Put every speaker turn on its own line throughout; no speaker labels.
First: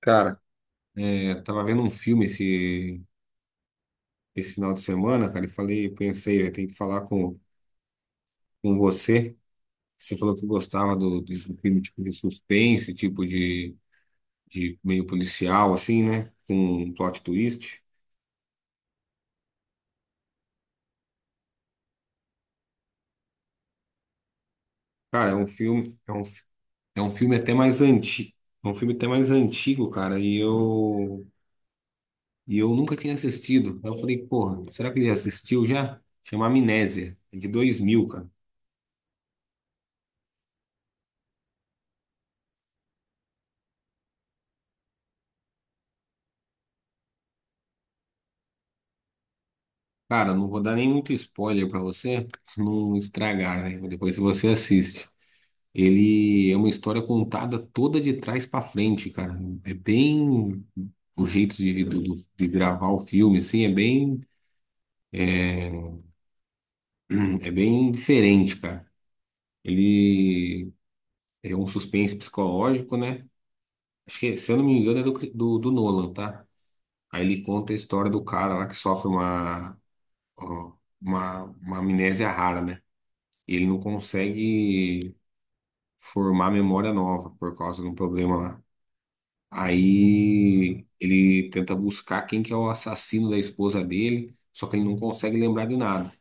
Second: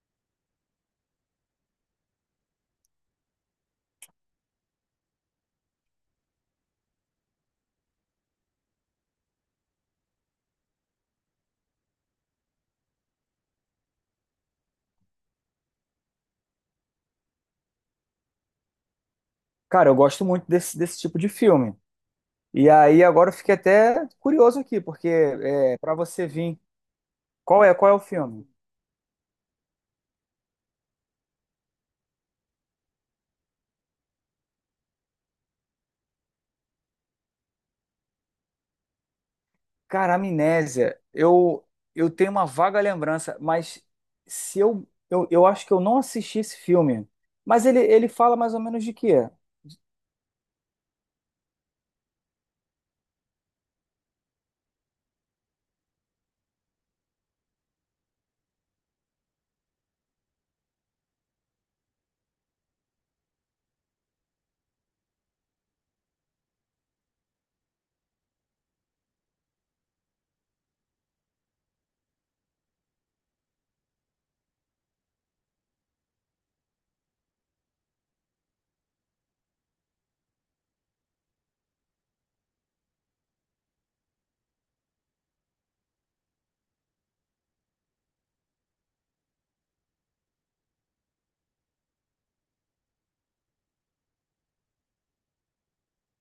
Cara, tava vendo um filme esse final de semana, cara, e falei, pensei, eu tenho que falar com você. Você falou que gostava do filme tipo de suspense, tipo de meio policial, assim, né? Com um plot twist.
Cara, eu gosto muito desse tipo de filme. E aí agora eu fiquei até curioso aqui, porque
Cara, é um
para
filme, é um,
você
fi-
vir,
é um filme até
qual é
mais
qual é o
antigo.
filme?
É um filme até mais antigo, cara, e eu nunca tinha assistido. Aí eu falei, porra, será que ele assistiu já? Chama Amnésia, é de 2000, cara.
Cara, Amnésia, eu tenho uma vaga lembrança, mas se eu, eu acho que eu não assisti esse filme. Mas ele fala mais ou menos de quê?
Cara, não vou dar nem muito spoiler pra você não estragar, né? Depois você assiste. Ele é uma história contada toda de trás pra frente, cara. É bem o jeito de gravar o filme, assim, é bem é é bem diferente, cara. Ele é um suspense psicológico, né? Acho que, se eu não me engano, é do Nolan, tá? Aí ele conta a história do cara lá que sofre ó, uma amnésia rara, né? Ele não consegue formar memória nova por causa de um problema lá. Aí ele tenta buscar quem que é o assassino da esposa dele, só que ele não consegue lembrar de nada.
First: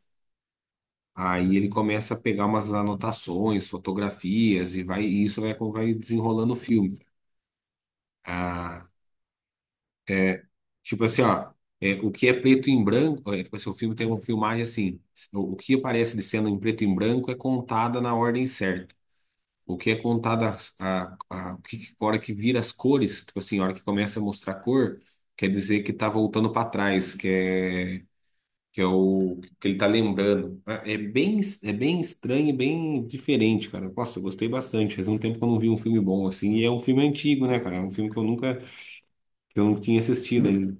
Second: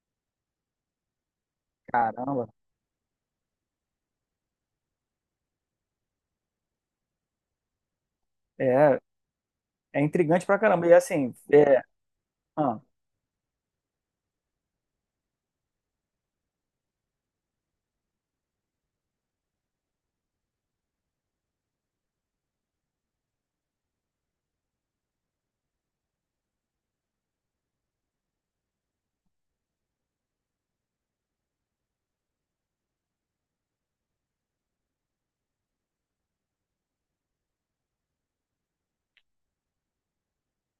Aí ele começa a pegar
Caramba,
umas anotações, fotografias e vai e isso vai desenrolando o filme. Ah,
é é
é,
intrigante pra caramba. E
tipo assim,
assim,
ó, o que é preto
ah.
em branco, tipo assim, o filme tem uma filmagem assim, o que aparece de cena em preto e branco é contada na ordem certa. O que é contado a hora que vira as cores, tipo assim, a hora que começa a mostrar cor, quer dizer que tá voltando para trás, que é o que ele tá lembrando. É bem estranho e bem diferente, cara. Nossa, eu gostei bastante. Faz um tempo que eu não vi um filme bom assim. E é um filme antigo, né, cara? É um filme que eu não tinha assistido ainda.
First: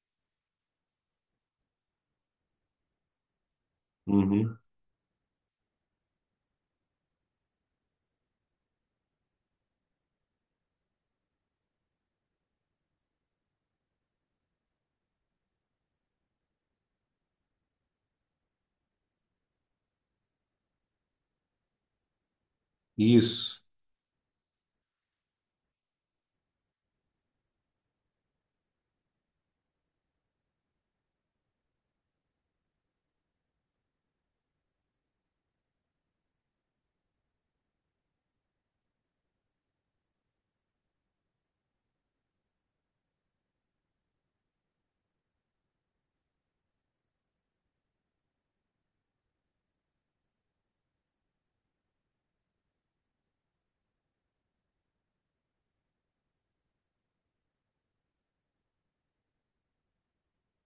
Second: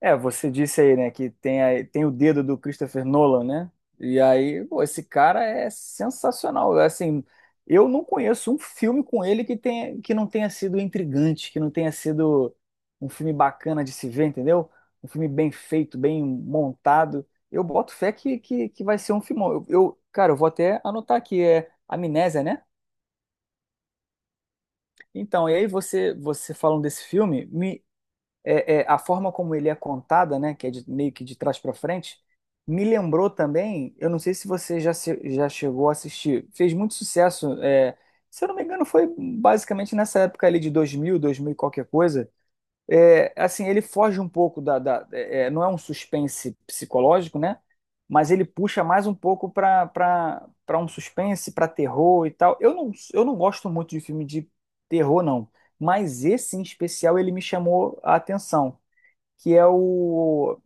É, você disse aí, né, que tem, tem o dedo do Christopher Nolan, né? E
Uhum.
aí, pô, esse cara é sensacional. Assim, eu não conheço um filme com ele que tenha, que não tenha sido intrigante, que não tenha sido um filme bacana de se ver, entendeu? Um filme bem feito, bem montado. Eu boto fé que vai ser um filmão. Cara, eu vou até anotar aqui, é Amnésia, né?
Isso.
Então, e aí você falando desse filme, a forma como ele é contada, né, que é meio que de trás para frente, me lembrou também, eu não sei se você já, já chegou a assistir, fez muito sucesso, se eu não me engano foi basicamente nessa época ali de 2000, 2000 e qualquer coisa, é, assim, ele foge um pouco da, não é um suspense psicológico, né? Mas ele puxa mais um pouco para um suspense, para terror e tal. Eu não gosto muito de filme de terror, não. Mas esse em especial ele me chamou a atenção, que é o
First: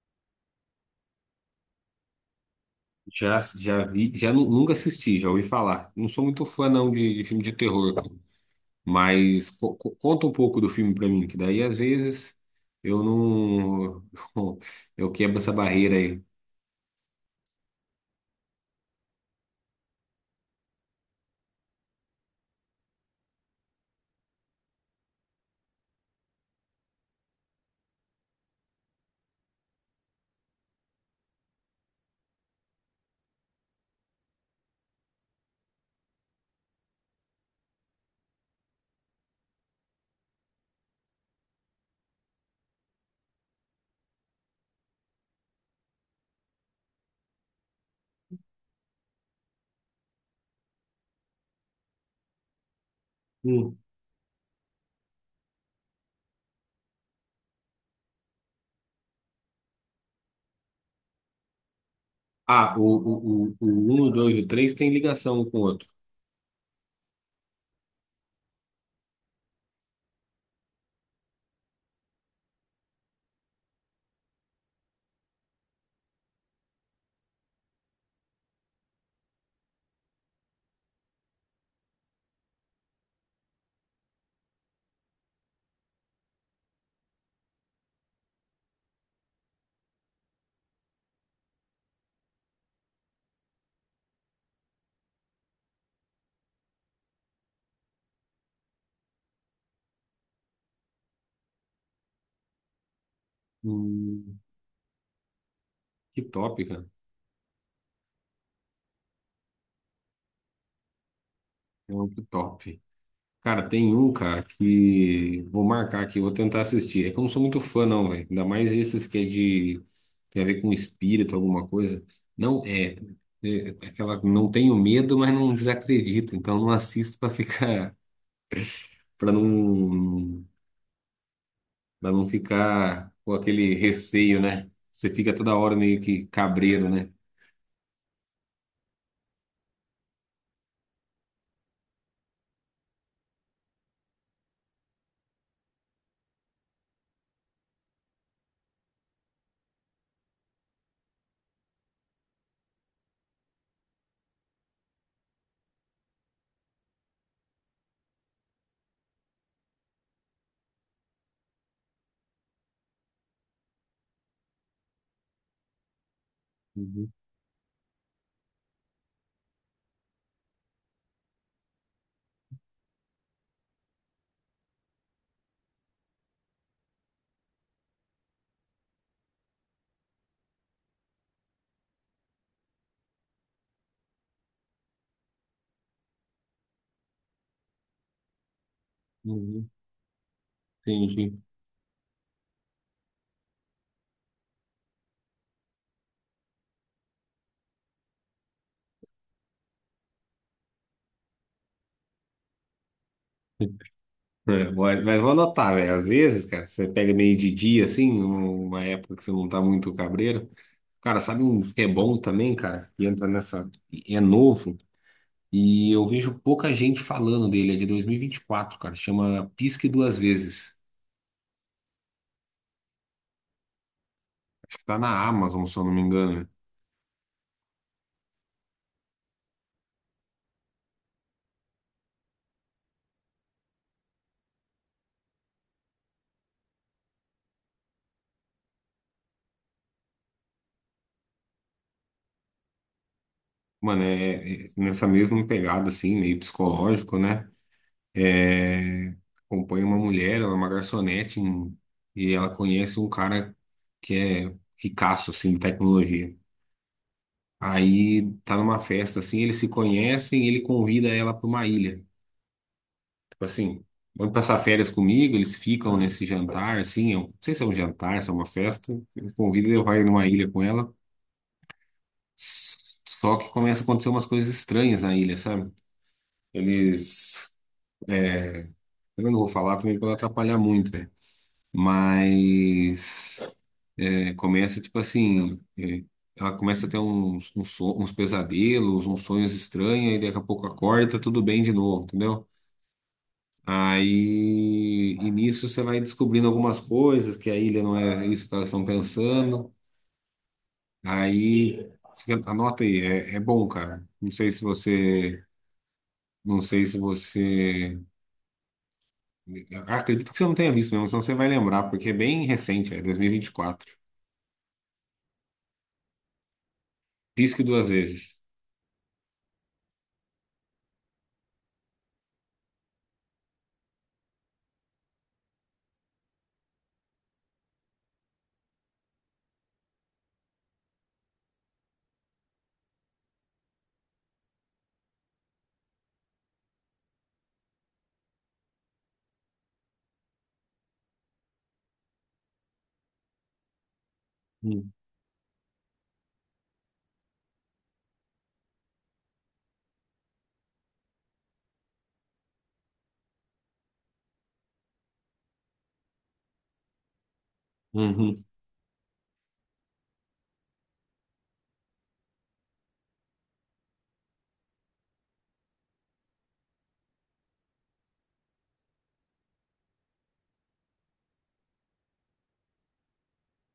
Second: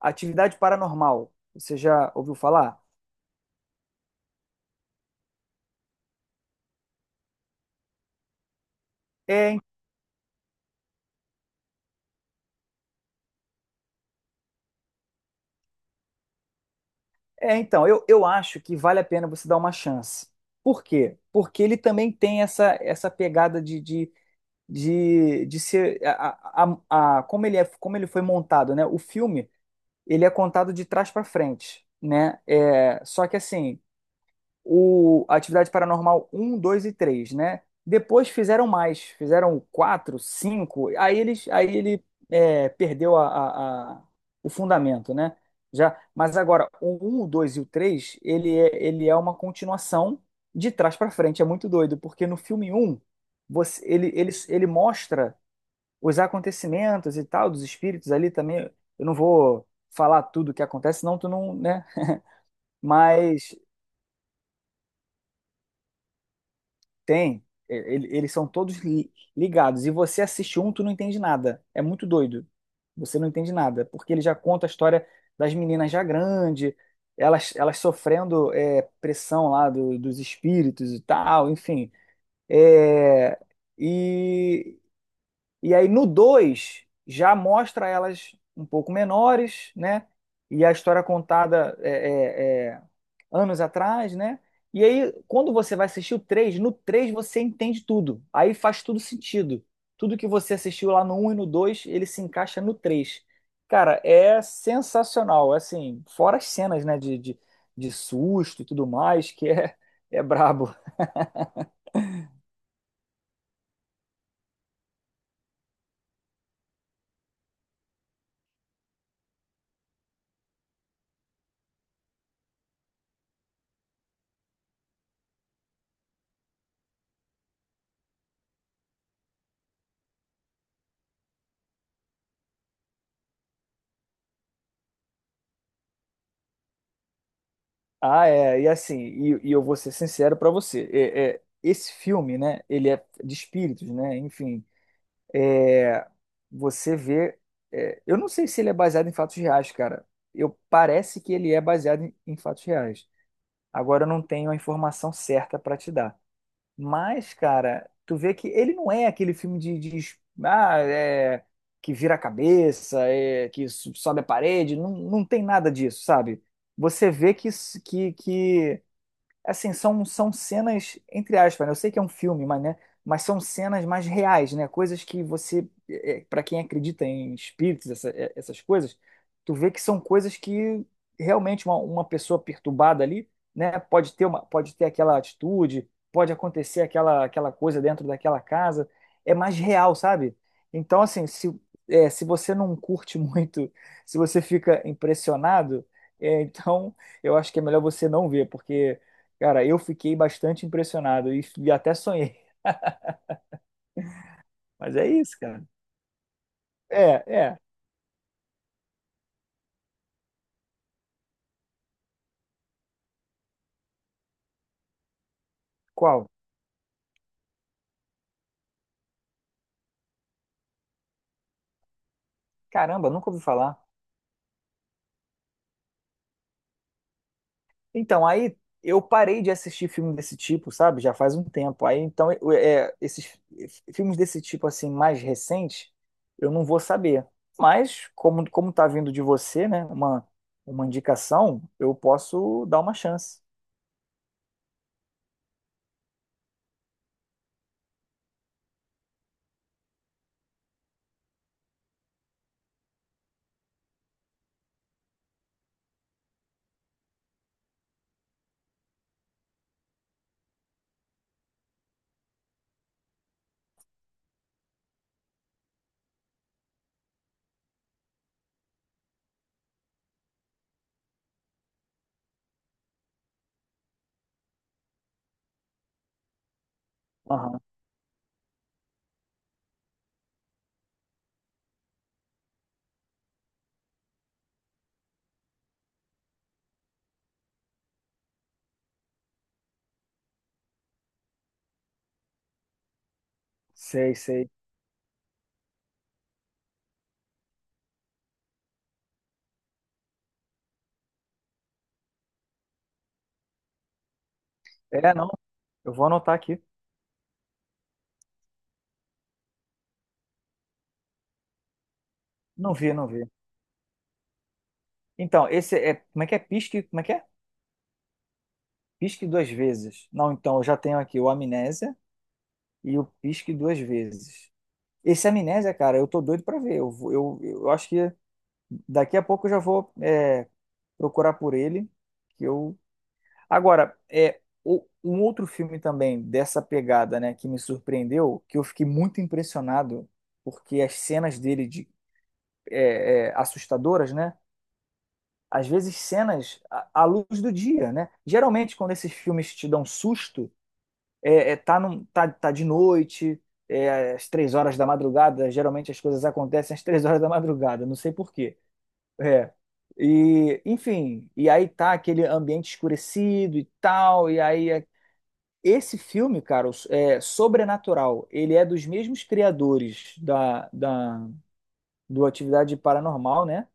Atividade Paranormal. Você já ouviu falar?
Já vi, já nunca assisti, já ouvi falar. Não sou muito fã, não, de filme de terror, cara. Mas
É,
conta um pouco do filme pra mim, que daí às vezes eu não. Eu quebro essa barreira aí.
então, eu acho que vale a pena você dar uma chance. Por quê? Porque ele também tem essa pegada de ser como ele é, como ele foi montado, né? O filme ele é contado de trás para frente, né? É, só que assim, o Atividade Paranormal um 2 e três, né? Depois fizeram mais, fizeram quatro, cinco, aí ele é, perdeu o fundamento, né? Já, mas agora o 1, o 2 e o 3, ele é uma continuação de trás para frente, é muito doido, porque no filme um
Hum.
você, ele mostra os acontecimentos e tal, dos espíritos ali também. Eu não vou falar tudo o que acontece, senão tu não, né?
Ah, o, o,
Mas
o, o 1, o 2 e o 3 tem ligação um com o outro.
tem. Eles são ligados. E você assiste um, tu não entende nada. É muito doido. Você não entende nada. Porque ele já conta a história das meninas já grande, elas sofrendo, é, pressão lá dos espíritos e tal, enfim. É, e E aí no 2 já mostra elas um pouco menores, né? E a história contada é, é, anos atrás, né? E aí, quando você vai assistir o 3, no 3 você entende tudo. Aí faz tudo sentido. Tudo que você assistiu lá no um e no 2, ele se encaixa no 3. Cara,
Hum,
é sensacional. É Assim,
que
fora as
top, cara.
cenas, né? De susto e tudo mais, que é brabo.
É um que top. Cara, tem um, cara, que vou marcar aqui, vou tentar assistir. É que eu não sou muito fã, não, velho. Ainda mais esses que é de. Tem a ver com espírito, alguma coisa. Não, é aquela. Não tenho medo, mas não desacredito. Então não assisto pra ficar. Para não, para não ficar com aquele receio, né? Você fica toda hora meio que cabreiro, né?
Ah, é, e assim, e eu vou ser sincero pra você, esse filme, né, ele é de espíritos, né, enfim, você vê, é, eu não sei se ele é baseado em fatos reais, cara, eu parece que ele é baseado em fatos reais, agora eu não tenho a informação certa pra te dar, mas, cara, tu vê que ele não é aquele filme de es- ah, é, que vira a cabeça, é, sobe a parede, não, não tem nada disso, sabe? Você
Uhum,
vê que assim, são cenas, entre aspas, né? Eu sei que é um filme, mas, né? Mas são cenas mais reais, né? Coisas que você, para quem acredita em espíritos, essas coisas, tu vê que são coisas que realmente uma pessoa perturbada ali, né? Pode ter uma, pode ter aquela atitude, pode acontecer aquela coisa dentro daquela casa, é mais
uhum,
real, sabe? Então, assim,
entendi.
se você não curte muito, se você fica impressionado, então eu acho que é melhor você não ver, porque cara, eu fiquei bastante impressionado e até sonhei.
É,
Mas é
mas vou
isso, cara.
anotar, velho. Às vezes, cara, você pega
É,
meio de
é.
dia, assim, uma época que você não tá muito cabreiro. Cara, sabe um que é bom também, cara? E entra nessa. É novo. E eu
Qual?
vejo pouca gente falando dele. É de dois mil e vinte e quatro, cara. Chama Pisque Duas Vezes.
Caramba, nunca ouvi falar.
Acho que tá na Amazon, se eu não me engano.
Então, aí eu parei de assistir filme desse tipo, sabe? Já faz um tempo. Aí, então, esses filmes desse tipo, assim, mais recentes, eu não vou saber. Mas, como tá vindo de você, né? Uma indicação, eu posso dar uma chance.
Mano, é nessa mesma pegada, assim, meio psicológico, né? É, acompanha uma mulher, ela é uma garçonete, e ela conhece um cara que é ricaço, assim, de tecnologia. Aí tá numa festa, assim, eles se conhecem e ele convida ela pra uma ilha. Tipo assim, vamos passar férias comigo, eles ficam nesse jantar, assim, eu não sei se é um jantar, se é uma festa. Ele convida e ele vai numa ilha com ela. S- Só que começa a acontecer umas coisas estranhas na ilha, sabe? Eles
Aham.
Eu não vou falar também para não atrapalhar muito, né? Mas começa, tipo assim, ela começa a ter uns pesadelos, uns sonhos estranhos, e daqui a pouco acorda, e tá tudo bem de novo, entendeu?
Sei, sei.
Aí, e nisso você vai descobrindo algumas coisas, que a ilha não é isso que elas estão pensando. Aí, anota aí, é bom, cara. Não sei se
É, não.
você,
Eu vou anotar
não
aqui.
sei se você, Acredito que você não tenha visto mesmo, senão você vai lembrar, porque é bem
Não vi,
recente, é
não
dois
vi.
mil e vinte e quatro.
Então, esse é. Como é que é? Pisque? Como é que é?
Risque duas vezes.
Pisque duas vezes. Não, então eu já tenho aqui o Amnésia e o Pisque duas vezes. Esse Amnésia, cara, eu tô doido pra ver. Eu acho que daqui a pouco eu já vou, é, procurar por ele. Que eu... Agora, é, um outro filme também dessa pegada, né, que me surpreendeu, que eu fiquei muito impressionado, porque as cenas dele de, é, assustadoras, né?
Hum.
Às vezes cenas à luz do dia, né? Geralmente, quando esses filmes te dão susto, tá de noite, é, às três horas da madrugada, geralmente as coisas acontecem às três horas da madrugada, não sei por
Uhum.
quê. É. E, enfim, e aí tá aquele ambiente escurecido e tal, e aí esse filme, cara, é Sobrenatural, ele é dos mesmos criadores do Atividade Paranormal, né?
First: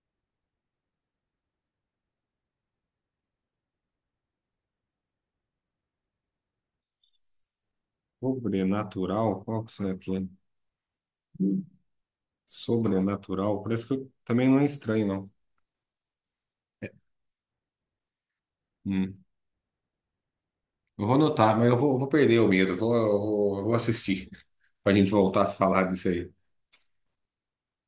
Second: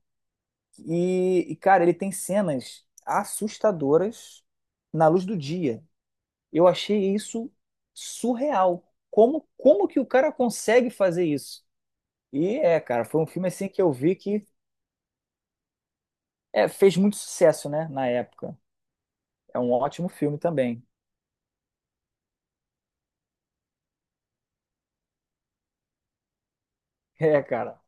Cara, ele tem cenas assustadoras na luz do dia. Eu achei isso surreal.
Sobrenatural? Qual que
Como
será
que o
que é?
cara consegue fazer isso?
Hum.
E é, cara, foi um filme
Sobrenatural?
assim que
Parece
eu
que
vi que
também não é estranho, não.
é,
É.
fez muito sucesso, né, na época.
Hum.
É um ótimo filme também.
Eu vou anotar, mas eu vou perder o medo. Eu vou assistir pra gente voltar a se falar disso aí.
É, cara.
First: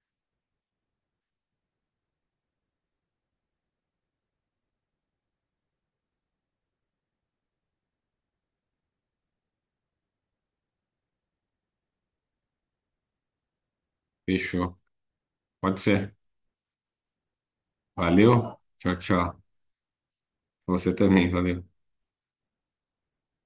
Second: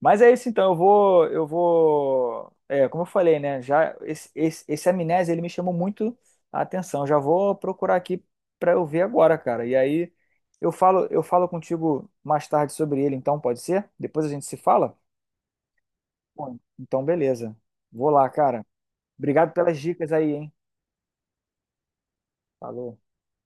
Mas é isso então, eu vou, é, como eu falei, né, já esse Amnésia, ele me chamou muito a atenção. Já vou procurar aqui pra eu ver agora, cara. E aí eu falo contigo mais tarde sobre ele, então pode ser? Depois a gente se
Fechou.
fala?
Pode ser.
Bom, então beleza. Vou lá,
Valeu.
cara.
Tchau, tchau.
Obrigado pelas dicas aí, hein?
Você também, valeu.
Falou.